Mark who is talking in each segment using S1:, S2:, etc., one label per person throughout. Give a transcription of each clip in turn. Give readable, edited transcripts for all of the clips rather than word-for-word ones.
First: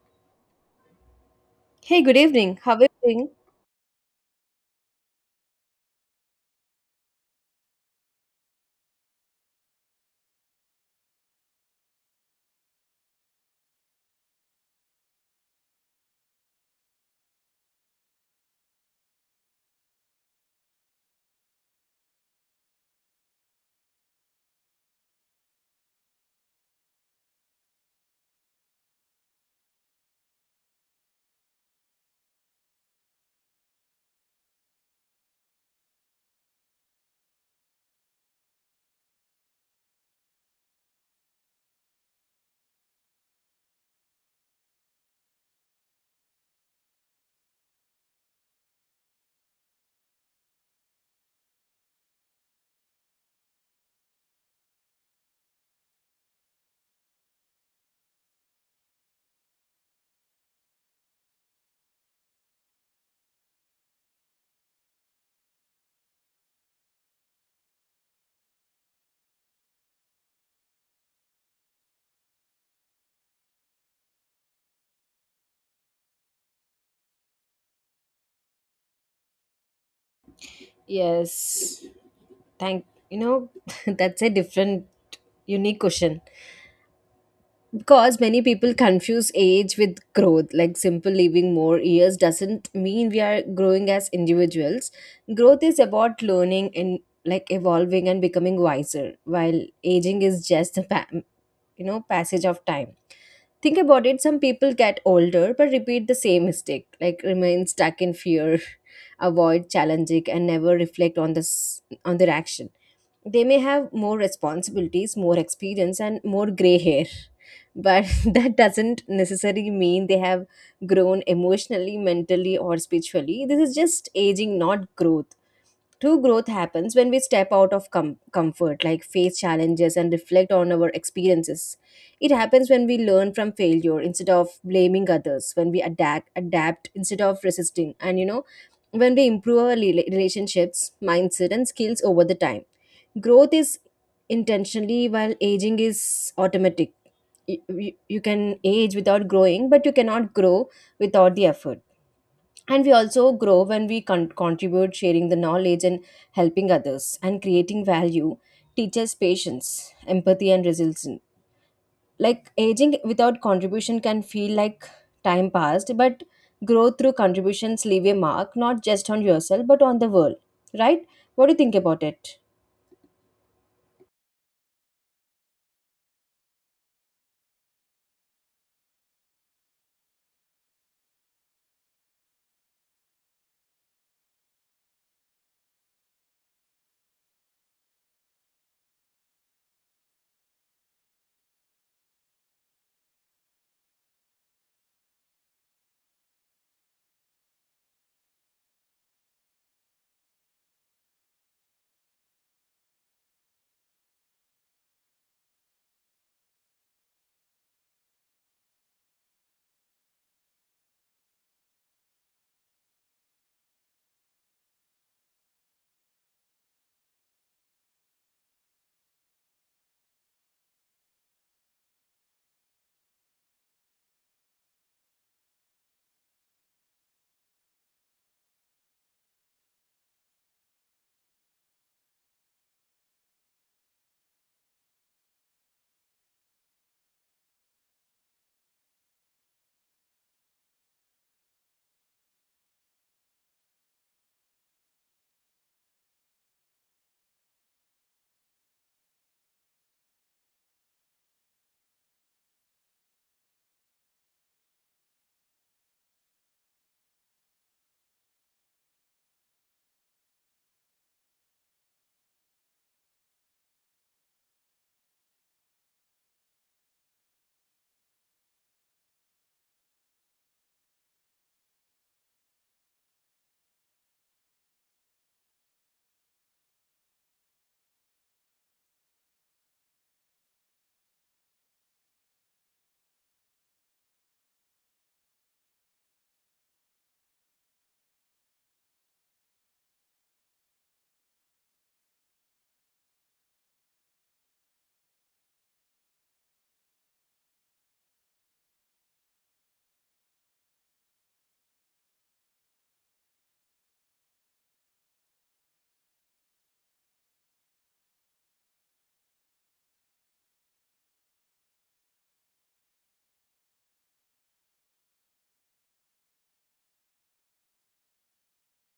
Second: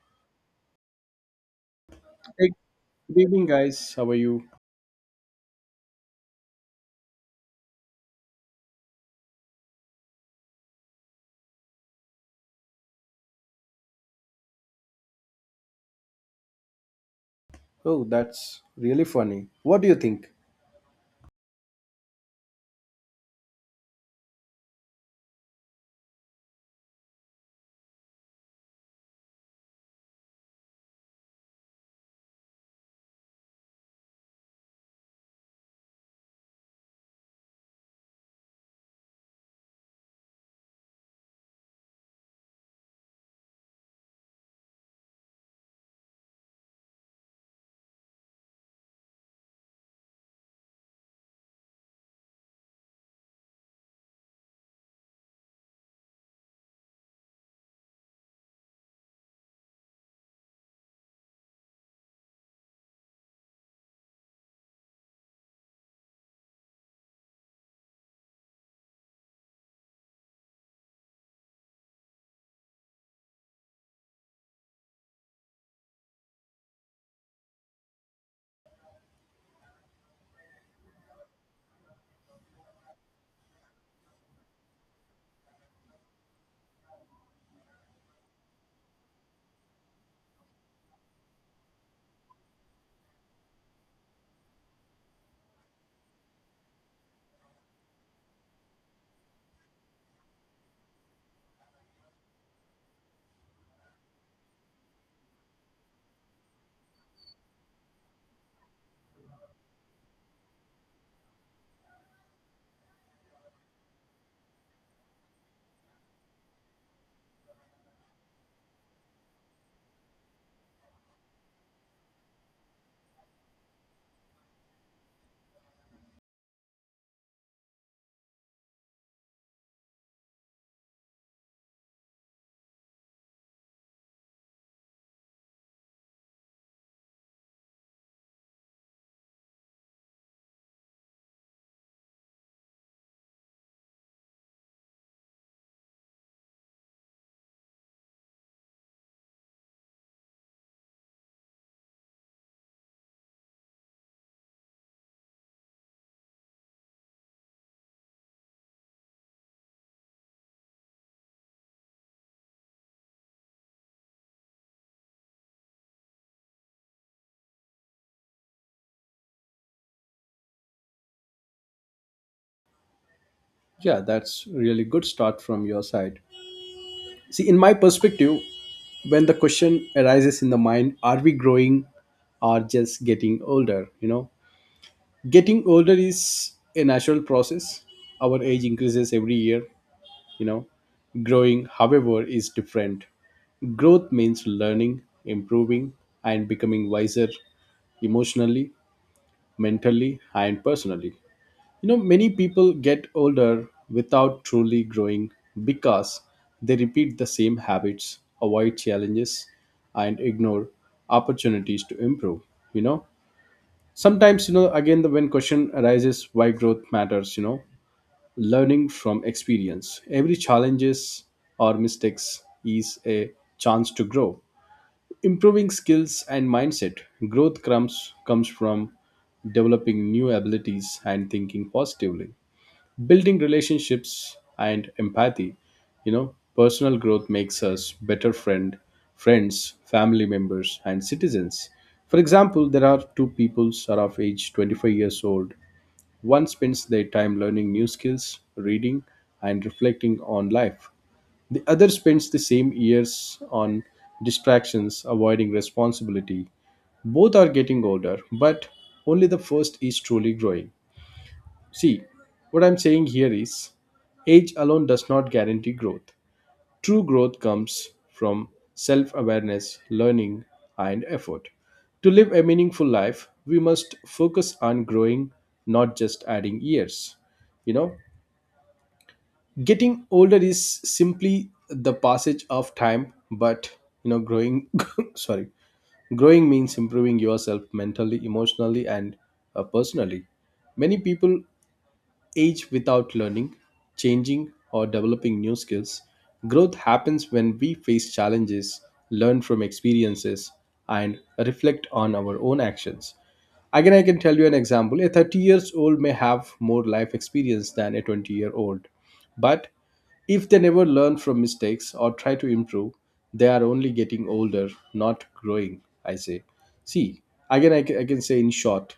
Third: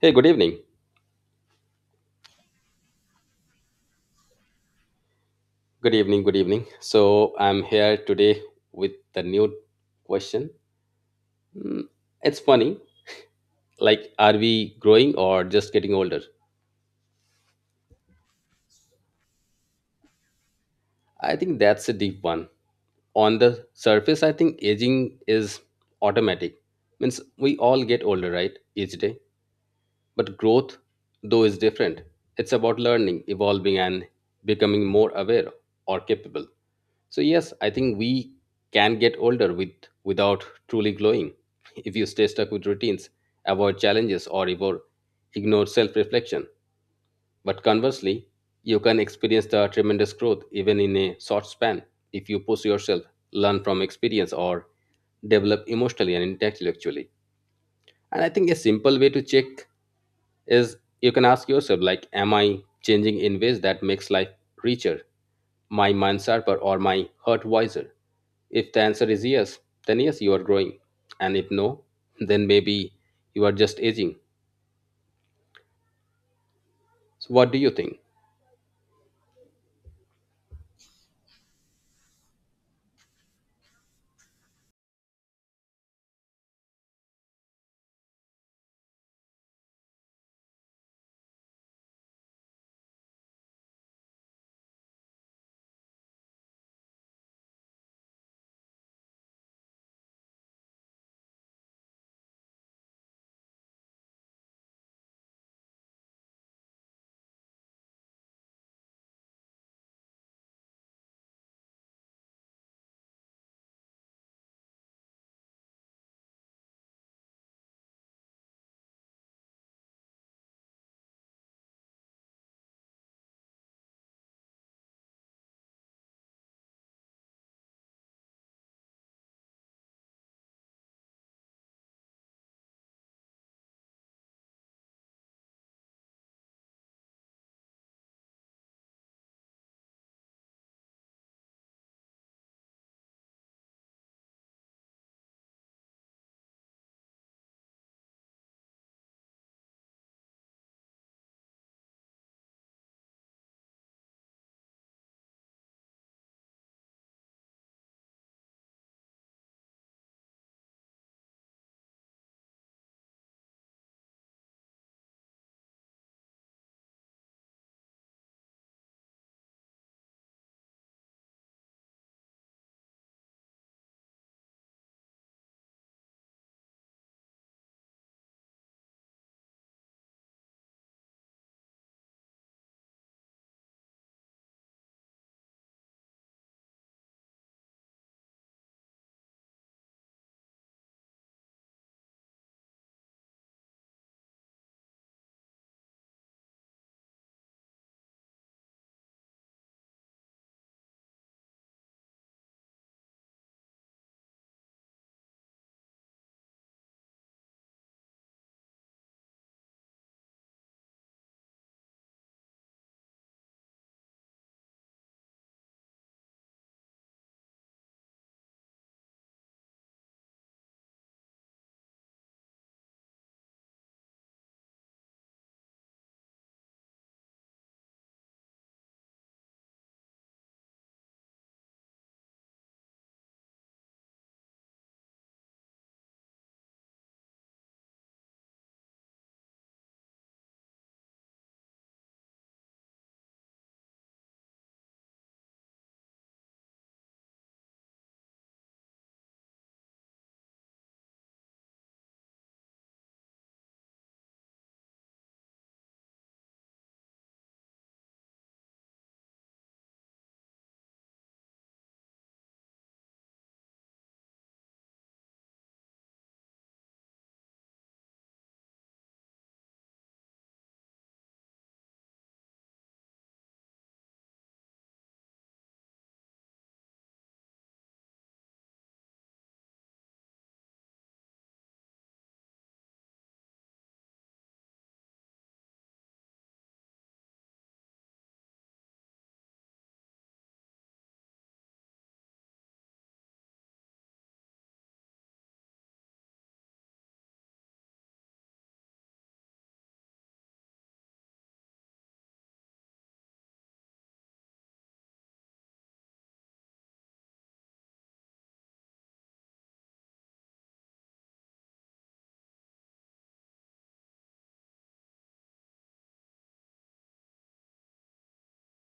S1: Hey, good evening.
S2: Hey, good
S3: Hey,
S2: evening. How are you
S3: good
S2: doing?
S3: evening, guys. How are you?
S1: Good evening. Good evening. So I'm here today with the new question. Mm, It's funny. Like, are we growing or just getting older?
S3: Oh, that's really funny. What do you think?
S1: I think that's a deep one. On the surface, I think aging is automatic. Means we all get older, right? Each day. But growth, though, is different. It's about learning, evolving, and becoming more aware or capable. So yes, I think we can get older without truly glowing. If you stay stuck with routines, avoid challenges, or ignore self-reflection. But conversely, you can experience the tremendous growth even in a short span if you push yourself, learn from experience, or develop emotionally and intellectually. And I think a simple way to check is you can ask yourself, like, am I changing in ways that makes life richer, my mind sharper, or my heart wiser? If the answer is yes, then yes, you are growing. And if no, then maybe you are just aging. So what do you think?
S2: Yes. Thank you know That's a different, unique question because many people confuse age with growth. Like, simple living more years doesn't mean we are growing as individuals. Growth is about learning and like evolving and becoming wiser, while aging is just the passage of time. Think about it, some people get older but repeat the same mistake, like remain stuck in fear, avoid challenging and never reflect on this, on their action. They may have more responsibilities, more experience, and more gray hair, but that doesn't necessarily mean they have grown emotionally, mentally, or spiritually. This is just aging, not growth. True growth happens when we step out of comfort, like face challenges and reflect on our experiences. It happens when we learn from failure instead of blaming others, when we adapt instead of resisting, and when we improve our relationships, mindset, and skills over the time. Growth is intentionally, while aging is automatic. You can age without growing, but you cannot grow without the effort. And we also grow when we contribute, sharing the knowledge and helping others and creating value teaches patience, empathy, and resilience. Like aging without contribution can feel like time passed, but growth through contributions leave a mark, not just on yourself but on the world, right? What do you think about it?
S3: Yeah, that's really good start from your side. See, in my perspective, when the question arises in the mind, are we growing or just getting older? You know, getting older is a natural process. Our age increases every year. You know, growing, however, is different. Growth means learning, improving, and becoming wiser emotionally, mentally, and personally. You know, many people get older without truly growing because they repeat the same habits, avoid challenges, and ignore opportunities to improve. You know, sometimes, you know, again, the when question arises why growth matters, you know, learning from experience. Every challenges or mistakes is a chance to grow. Improving skills and mindset. Growth comes from developing new abilities and thinking positively, building relationships and empathy. You know, personal growth makes us better friends, family members, and citizens. For example, there are two peoples are of age 25 years old. One spends their time learning new skills, reading, and reflecting on life. The other spends the same years on distractions, avoiding responsibility. Both are getting older, but only the first is truly growing. See, what I'm saying here is age alone does not guarantee growth. True growth comes from self awareness, learning, and effort. To live a meaningful life, we must focus on growing, not just adding years. You know, getting older is simply the passage of time, but you know, growing, sorry, growing means improving yourself mentally, emotionally, and personally. Many people age without learning, changing, or developing new skills. Growth happens when we face challenges, learn from experiences, and reflect on our own actions. Again, I can tell you an example. A 30 years old may have more life experience than a 20-year-old, but if they never learn from mistakes or try to improve, they are only getting older, not growing, I say. See, again, I can say in short,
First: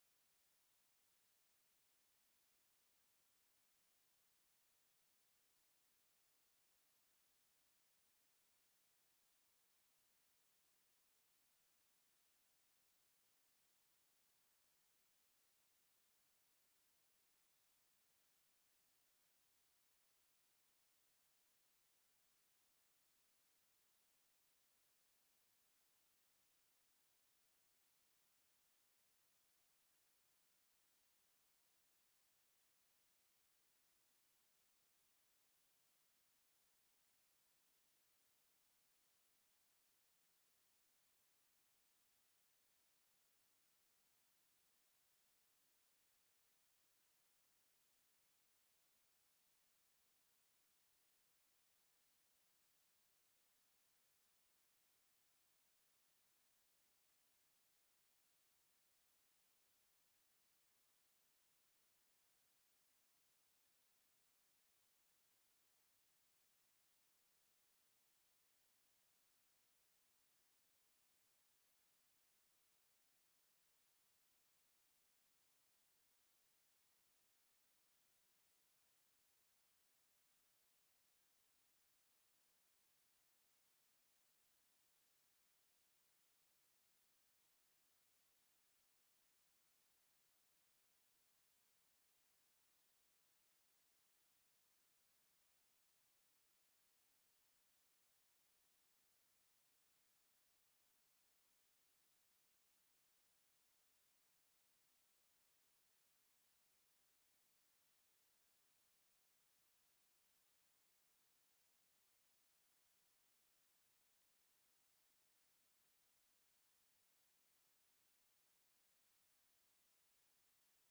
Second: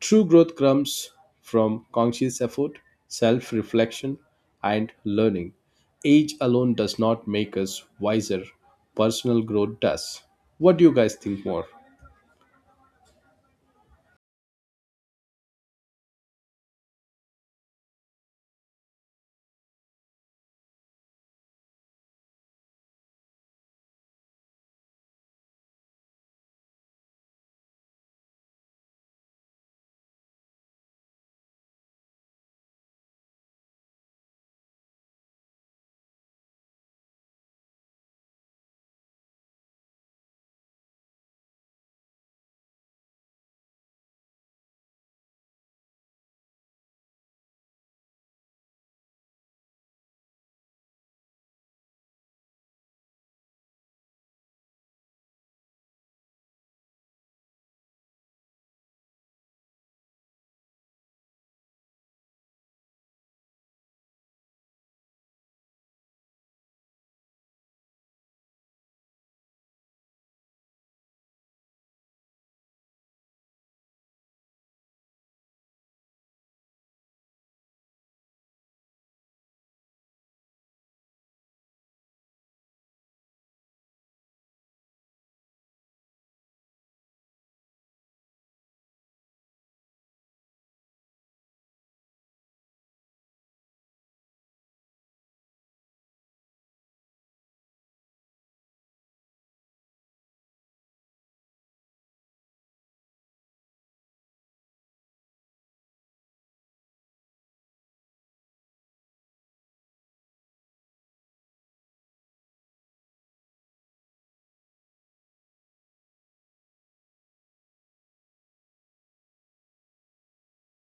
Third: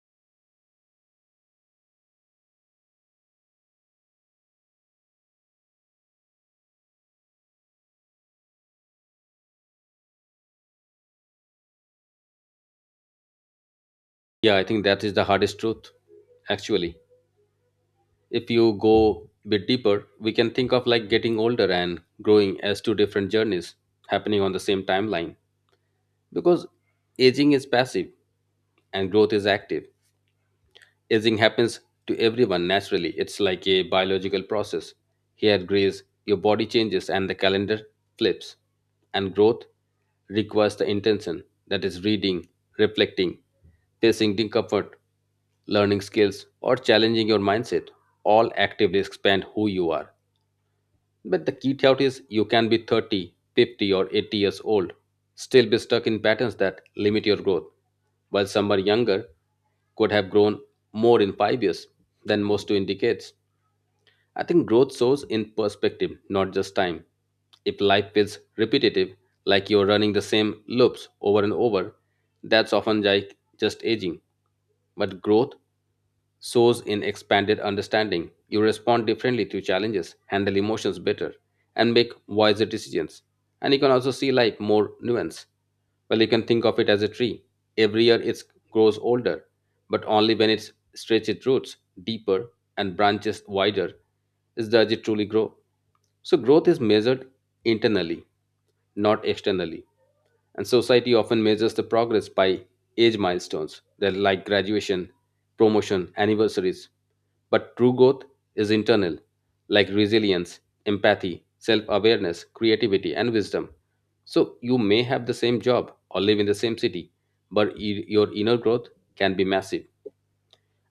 S3: true growth comes from conscious effort, self reflection, and learning. Age alone does not make us wiser, personal growth does. What do you guys think more?
S1: Yeah, I think that is the hardest truth, actually. If you go a bit deeper, we can think of like getting older and growing as two different journeys happening on the same timeline, because aging is passive and growth is active. Aging happens to everyone naturally. It's like a biological process. Hair grays, your body changes, and the calendar flips. And growth requires the intention, that is, reading, reflecting, facing discomfort, learning skills, or challenging your mindset. All actively expand who you are. But the key thought is you can be 30, 50, or 80 years old, still be stuck in patterns that limit your growth, while someone younger could have grown more in 5 years than most do in decades. I think growth shows in perspective, not just time. If life feels repetitive, like you're running the same loops over and over, that's often like just aging. But growth soars in expanded understanding. You respond differently to challenges, handle emotions better, and make wiser decisions. And you can also see life more nuanced. Well, you can think of it as a tree. Every year it grows older, but only when it stretches its roots deeper and branches wider is does it truly grow. So growth is measured internally, not externally. And society often measures the progress by age milestones, they're like graduation, promotion, anniversaries. But true growth is internal, like resilience, empathy, self awareness, creativity, and wisdom. So you may have the same job or live in the same city, but your inner growth can be massive.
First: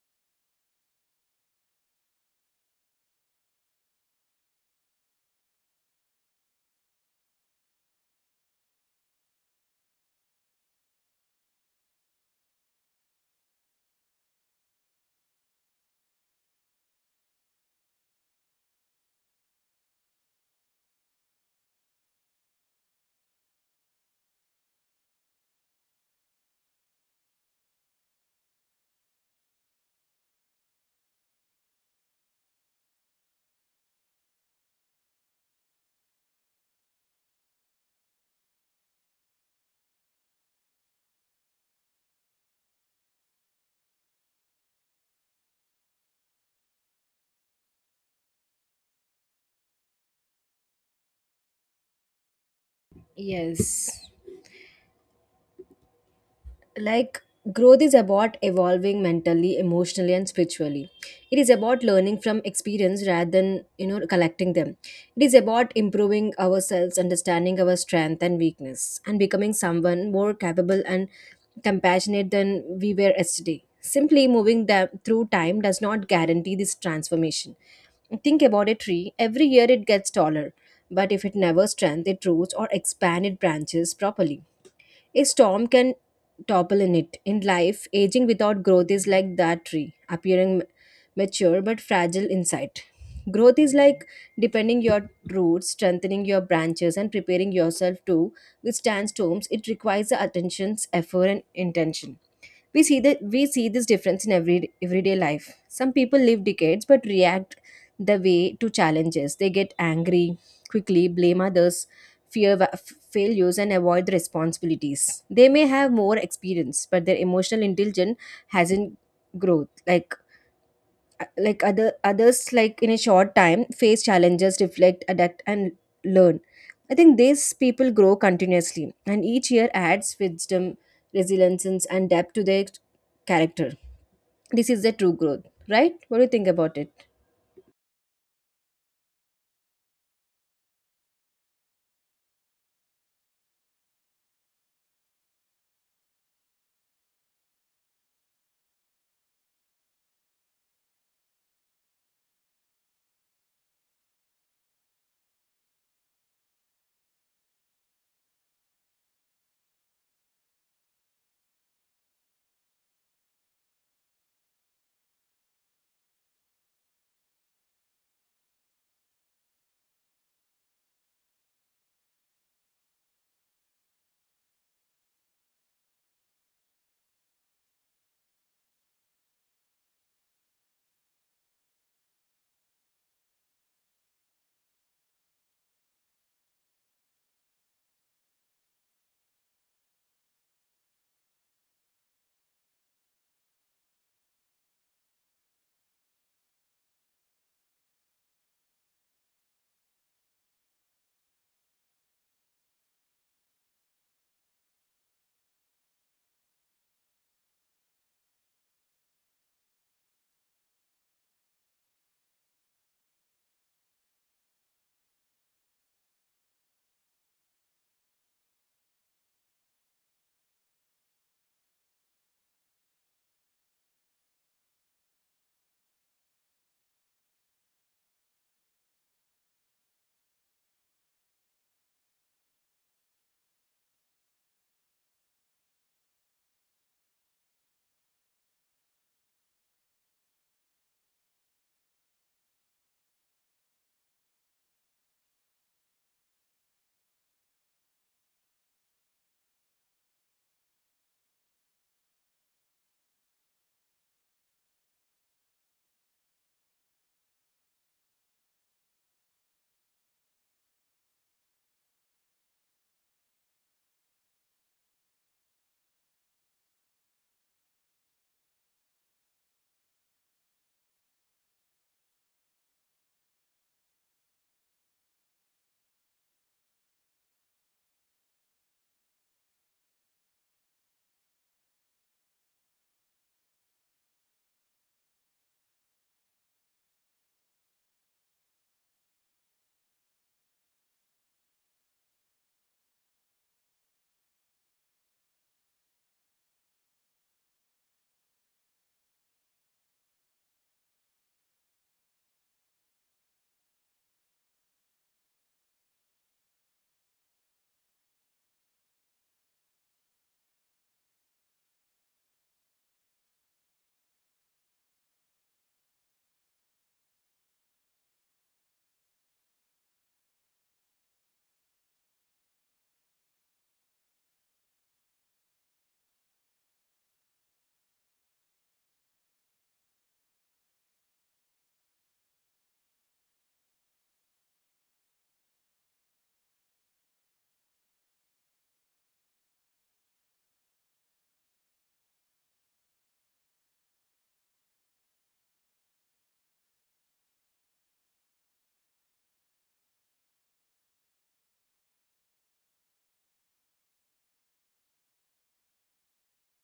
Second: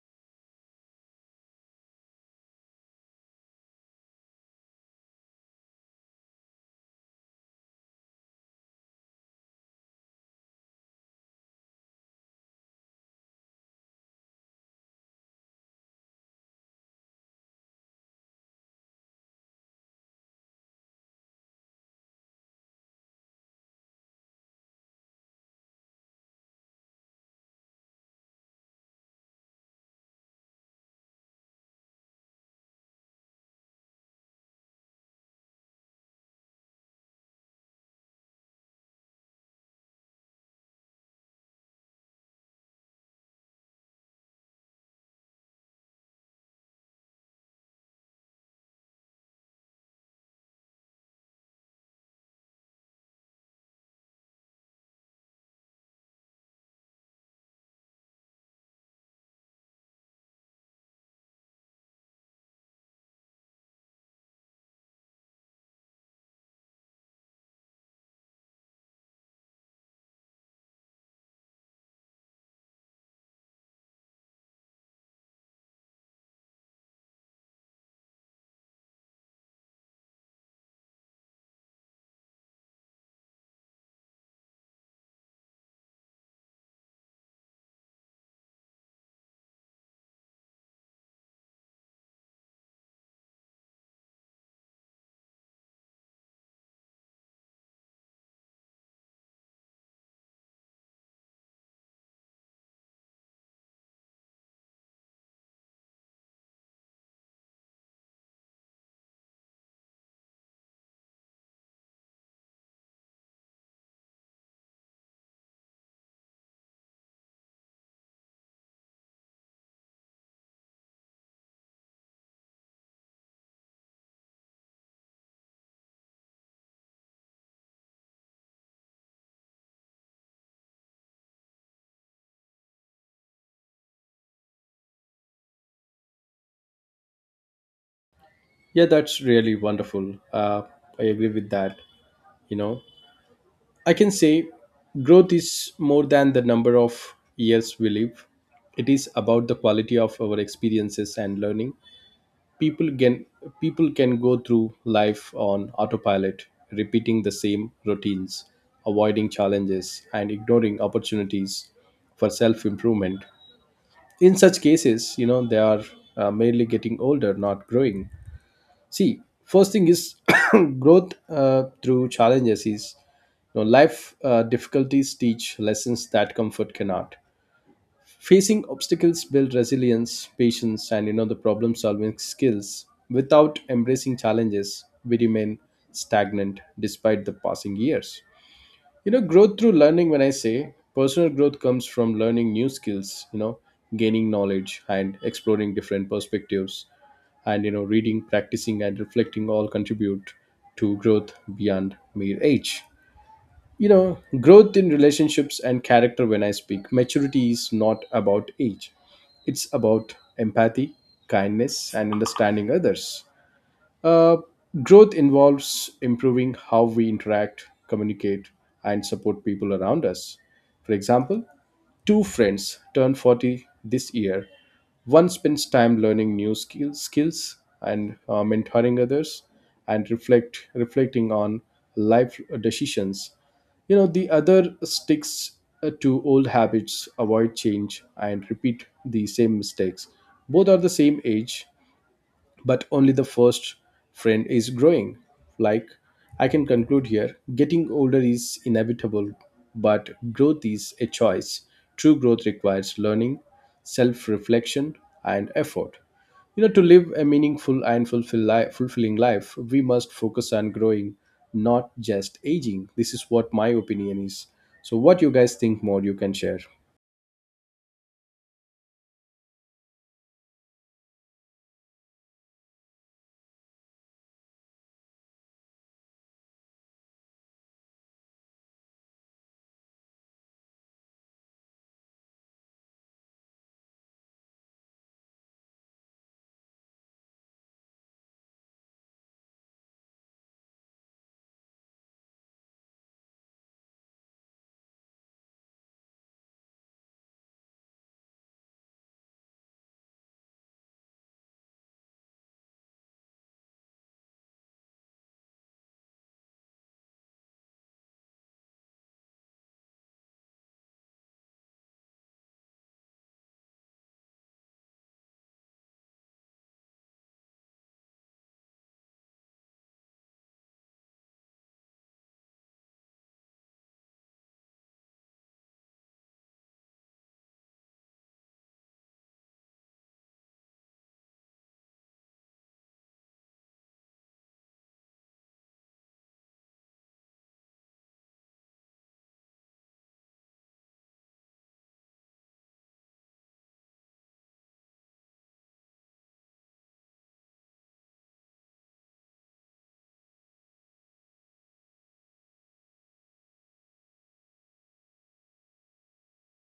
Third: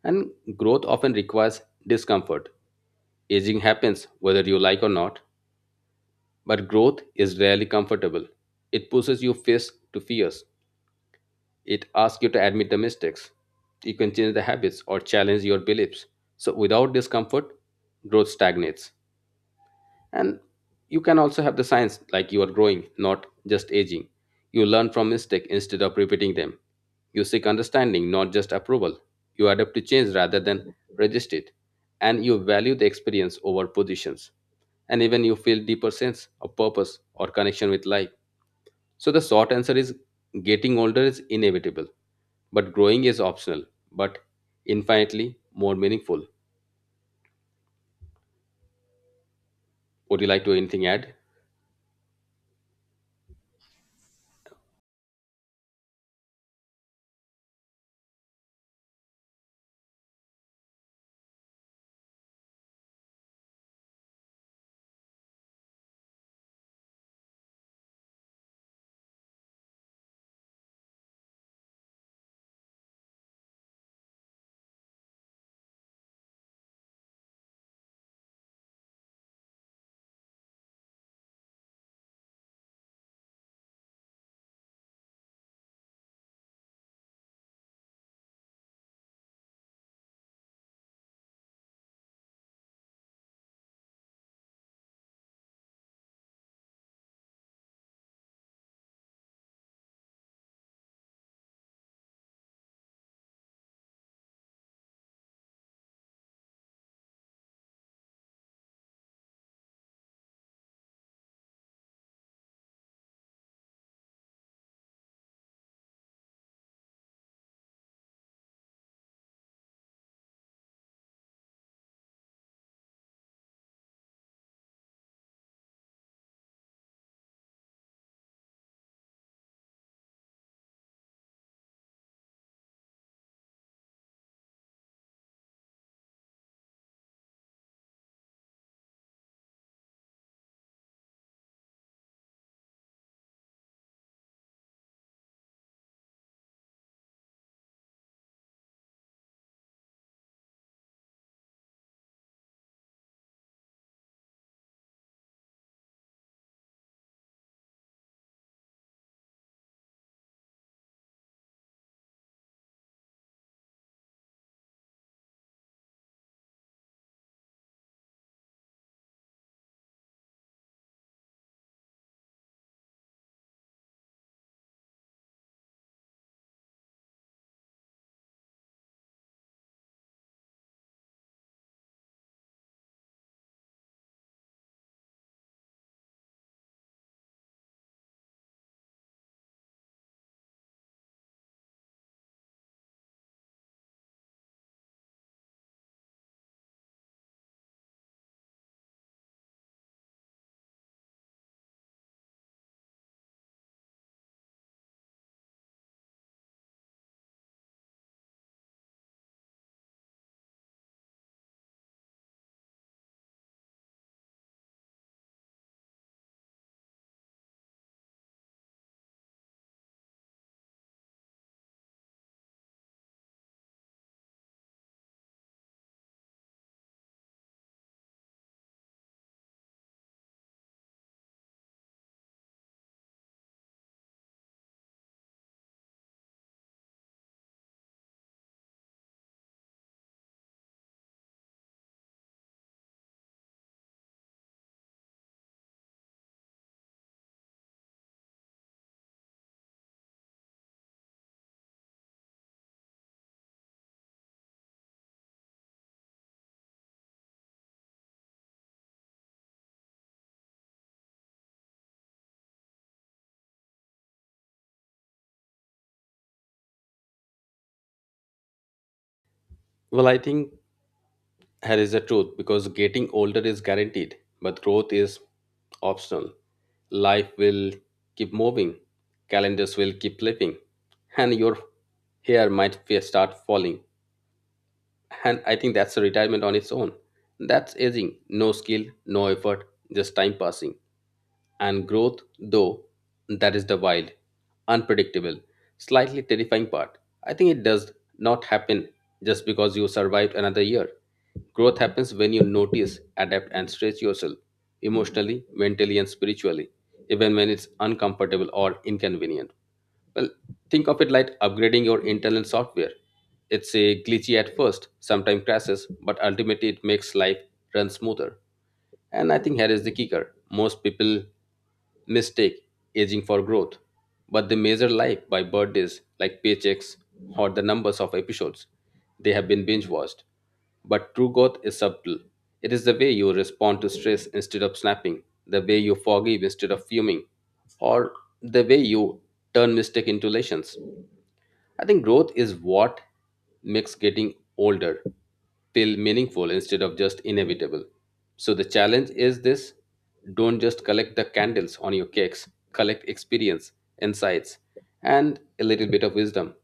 S1: And growth often requires discomfort. Aging happens whether you like or not. But growth is rarely comfortable. It pushes you face to fears. It asks you to admit the mistakes. You can change the habits or challenge your beliefs. So without discomfort, growth stagnates. And you can also have the signs like you are growing, not just aging. You learn from mistakes instead of repeating them. You seek understanding, not just approval. You adapt to change rather than resist it. And you value the experience over positions. And even you feel deeper sense of purpose or connection with life. So the short answer is, getting older is inevitable, but growing is optional, but infinitely more meaningful. Would you like to anything add?
S2: Yes. Like, growth is about evolving mentally, emotionally, and spiritually. It is about learning from experience rather than, collecting them. It is about improving ourselves, understanding our strength and weakness, and becoming someone more capable and compassionate than we were yesterday. Simply moving them through time does not guarantee this transformation. Think about a tree, every year it gets taller, but if it never strengthens its roots or expand its branches properly, a storm can topple in it. In life, aging without growth is like that tree, appearing mature but fragile inside. Growth is like deepening your roots, strengthening your branches, and preparing yourself to withstand storms. It requires the attention's effort and intention. We see this difference in every everyday life. Some people live decades but react the way to challenges. They get angry quickly, blame others, fear failures, and avoid the responsibilities. They may have more experience, but their emotional intelligence hasn't growth. Like like other others, like in a short time face challenges, reflect, adapt, and learn. I think these people grow continuously and each year adds wisdom, resilience, and depth to their character. This is the true growth, right? What do you think about it?
S3: Yeah, that's really wonderful. I agree with that. You know, I can say growth is more than the number of years we live. It is about the quality of our experiences and learning. People can people can go through life on autopilot, repeating the same routines, avoiding challenges, and ignoring opportunities for self-improvement. In such cases, you know, they are merely getting older, not growing. See, first thing is, growth through challenges is, you know, life difficulties teach lessons that comfort cannot. Facing obstacles build resilience, patience, and you know, the problem solving skills. Without embracing challenges, we remain stagnant despite the passing years. You know, growth through learning, when I say personal growth comes from learning new skills, you know, gaining knowledge and exploring different perspectives, and you know, reading, practicing, and reflecting all contribute to growth beyond mere age. You know, growth in relationships and character, when I speak, maturity is not about age, it's about empathy, kindness, and understanding others. uh, Growth involves improving how we interact, communicate, and support people around us. For example, two friends turn 40 this year. One spends time learning new skills and mentoring others and reflecting on life decisions. You know, the other sticks to old habits, avoid change, and repeat the same mistakes. Both are the same age, but only the first friend is growing. Like, I can conclude here, getting older is inevitable, but growth is a choice. True growth requires learning, self reflection, and effort. You know, to live a meaningful and fulfilling life, we must focus on growing, not just aging. This is what my opinion is. So, what you guys think more, you can share.
S1: Well, I think that is the truth because getting older is guaranteed, but growth is optional. Life will keep moving, calendars will keep flipping, and your hair might start falling. And I think that's a retirement on its own. That's aging. No skill, no effort, just time passing. And growth, though, that is the wild, unpredictable, slightly terrifying part. I think it does not happen just because you survived another year. Growth happens when you notice, adapt, and stretch yourself emotionally, mentally, and spiritually, even when it's uncomfortable or inconvenient. Well, think of it like upgrading your internal software. It's a glitchy at first, sometimes crashes, but ultimately it makes life run smoother. And I think here is the kicker: most people mistake aging for growth, but they measure life by birthdays, like paychecks or the numbers of episodes they have been binge watched. But true growth is subtle. It is the way you respond to stress instead of snapping, the way you forgive instead of fuming, or the way you turn mistake into lessons. I think growth is what makes getting older feel meaningful instead of just inevitable. So the challenge is this: don't just collect the candles on your cakes, collect experience, insights, and a little bit of wisdom.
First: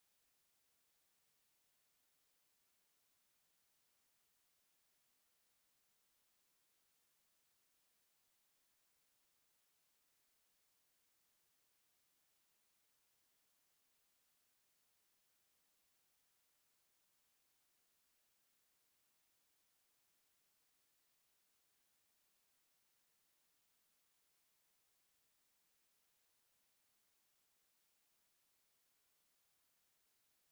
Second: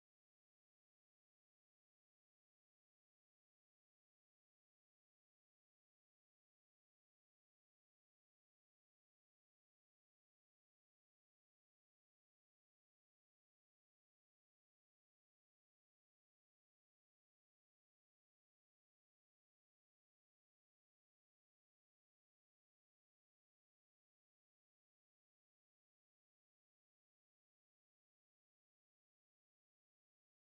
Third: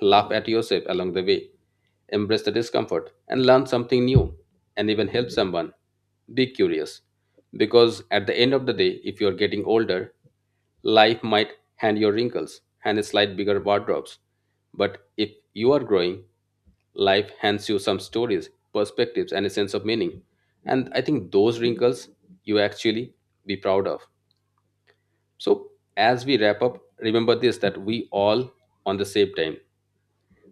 S1: Laugh at yourself along the way, embrace the discomfort, and learn something new, and even help someone. Be curious. Because at the end of the day, if you're getting older, life might hand you wrinkles and a slight bigger wardrobes, but if you are growing, life hands you some stories, perspectives, and a sense of meaning. And I think those wrinkles you actually be proud of. So as we wrap up, remember this, that we all on the same time.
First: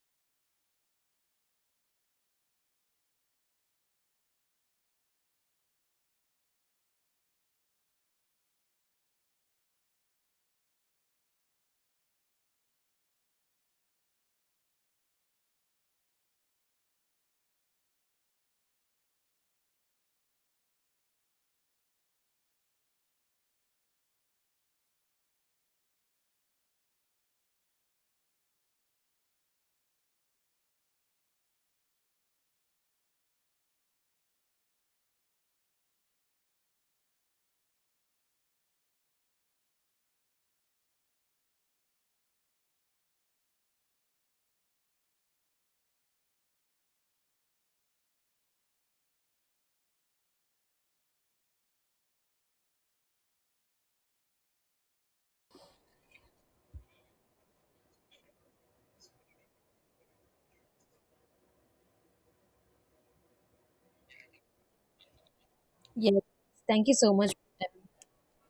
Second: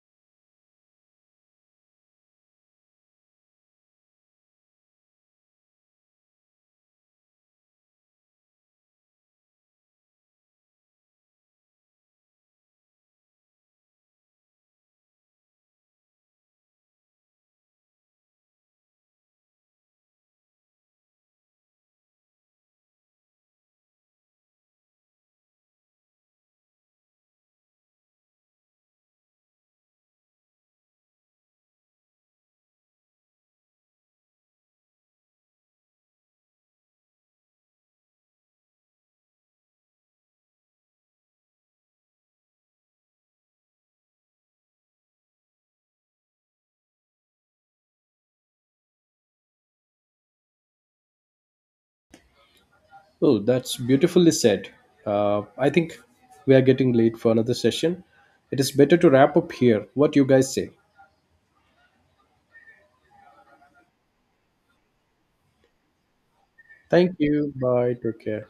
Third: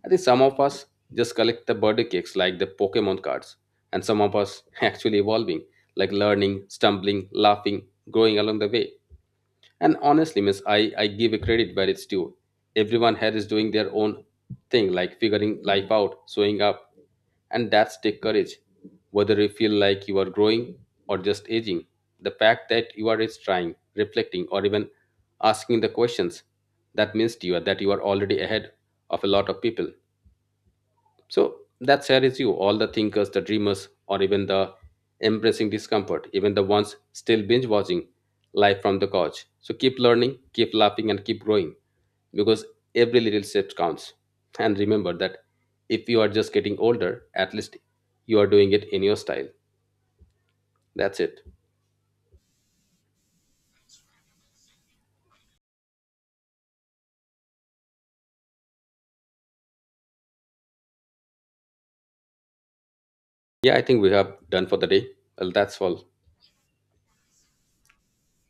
S1: I think some of us just collect the birthday cakes like the Pokemon cards, and some of us actually evolving, like learning, stumbling, laughing, growing along the way. And honestly, miss, I give a credit where it's due. Everyone here is doing their own thing, like figuring life out, showing up, and that's take courage. Whether you feel like you are growing or just aging, the fact that you are is trying, reflecting, or even asking the questions, that means to you that you are already ahead of a lot of people. So that saddens you, all the thinkers, the dreamers, or even the embracing discomfort, even the ones still binge watching live from the couch. So keep learning, keep laughing, and keep growing, because every little step counts. And remember that if you are just getting older, at least you are doing it in your style. That's it.
S3: Oh, that's beautifully said. I think we are getting late for another session. It is better to wrap up here. What you guys say?
S1: Yeah, I think we have done for the day. Well, that's all.
S2: Yes. Thank you so
S3: Thank
S2: much.
S3: you. Bye. Take care.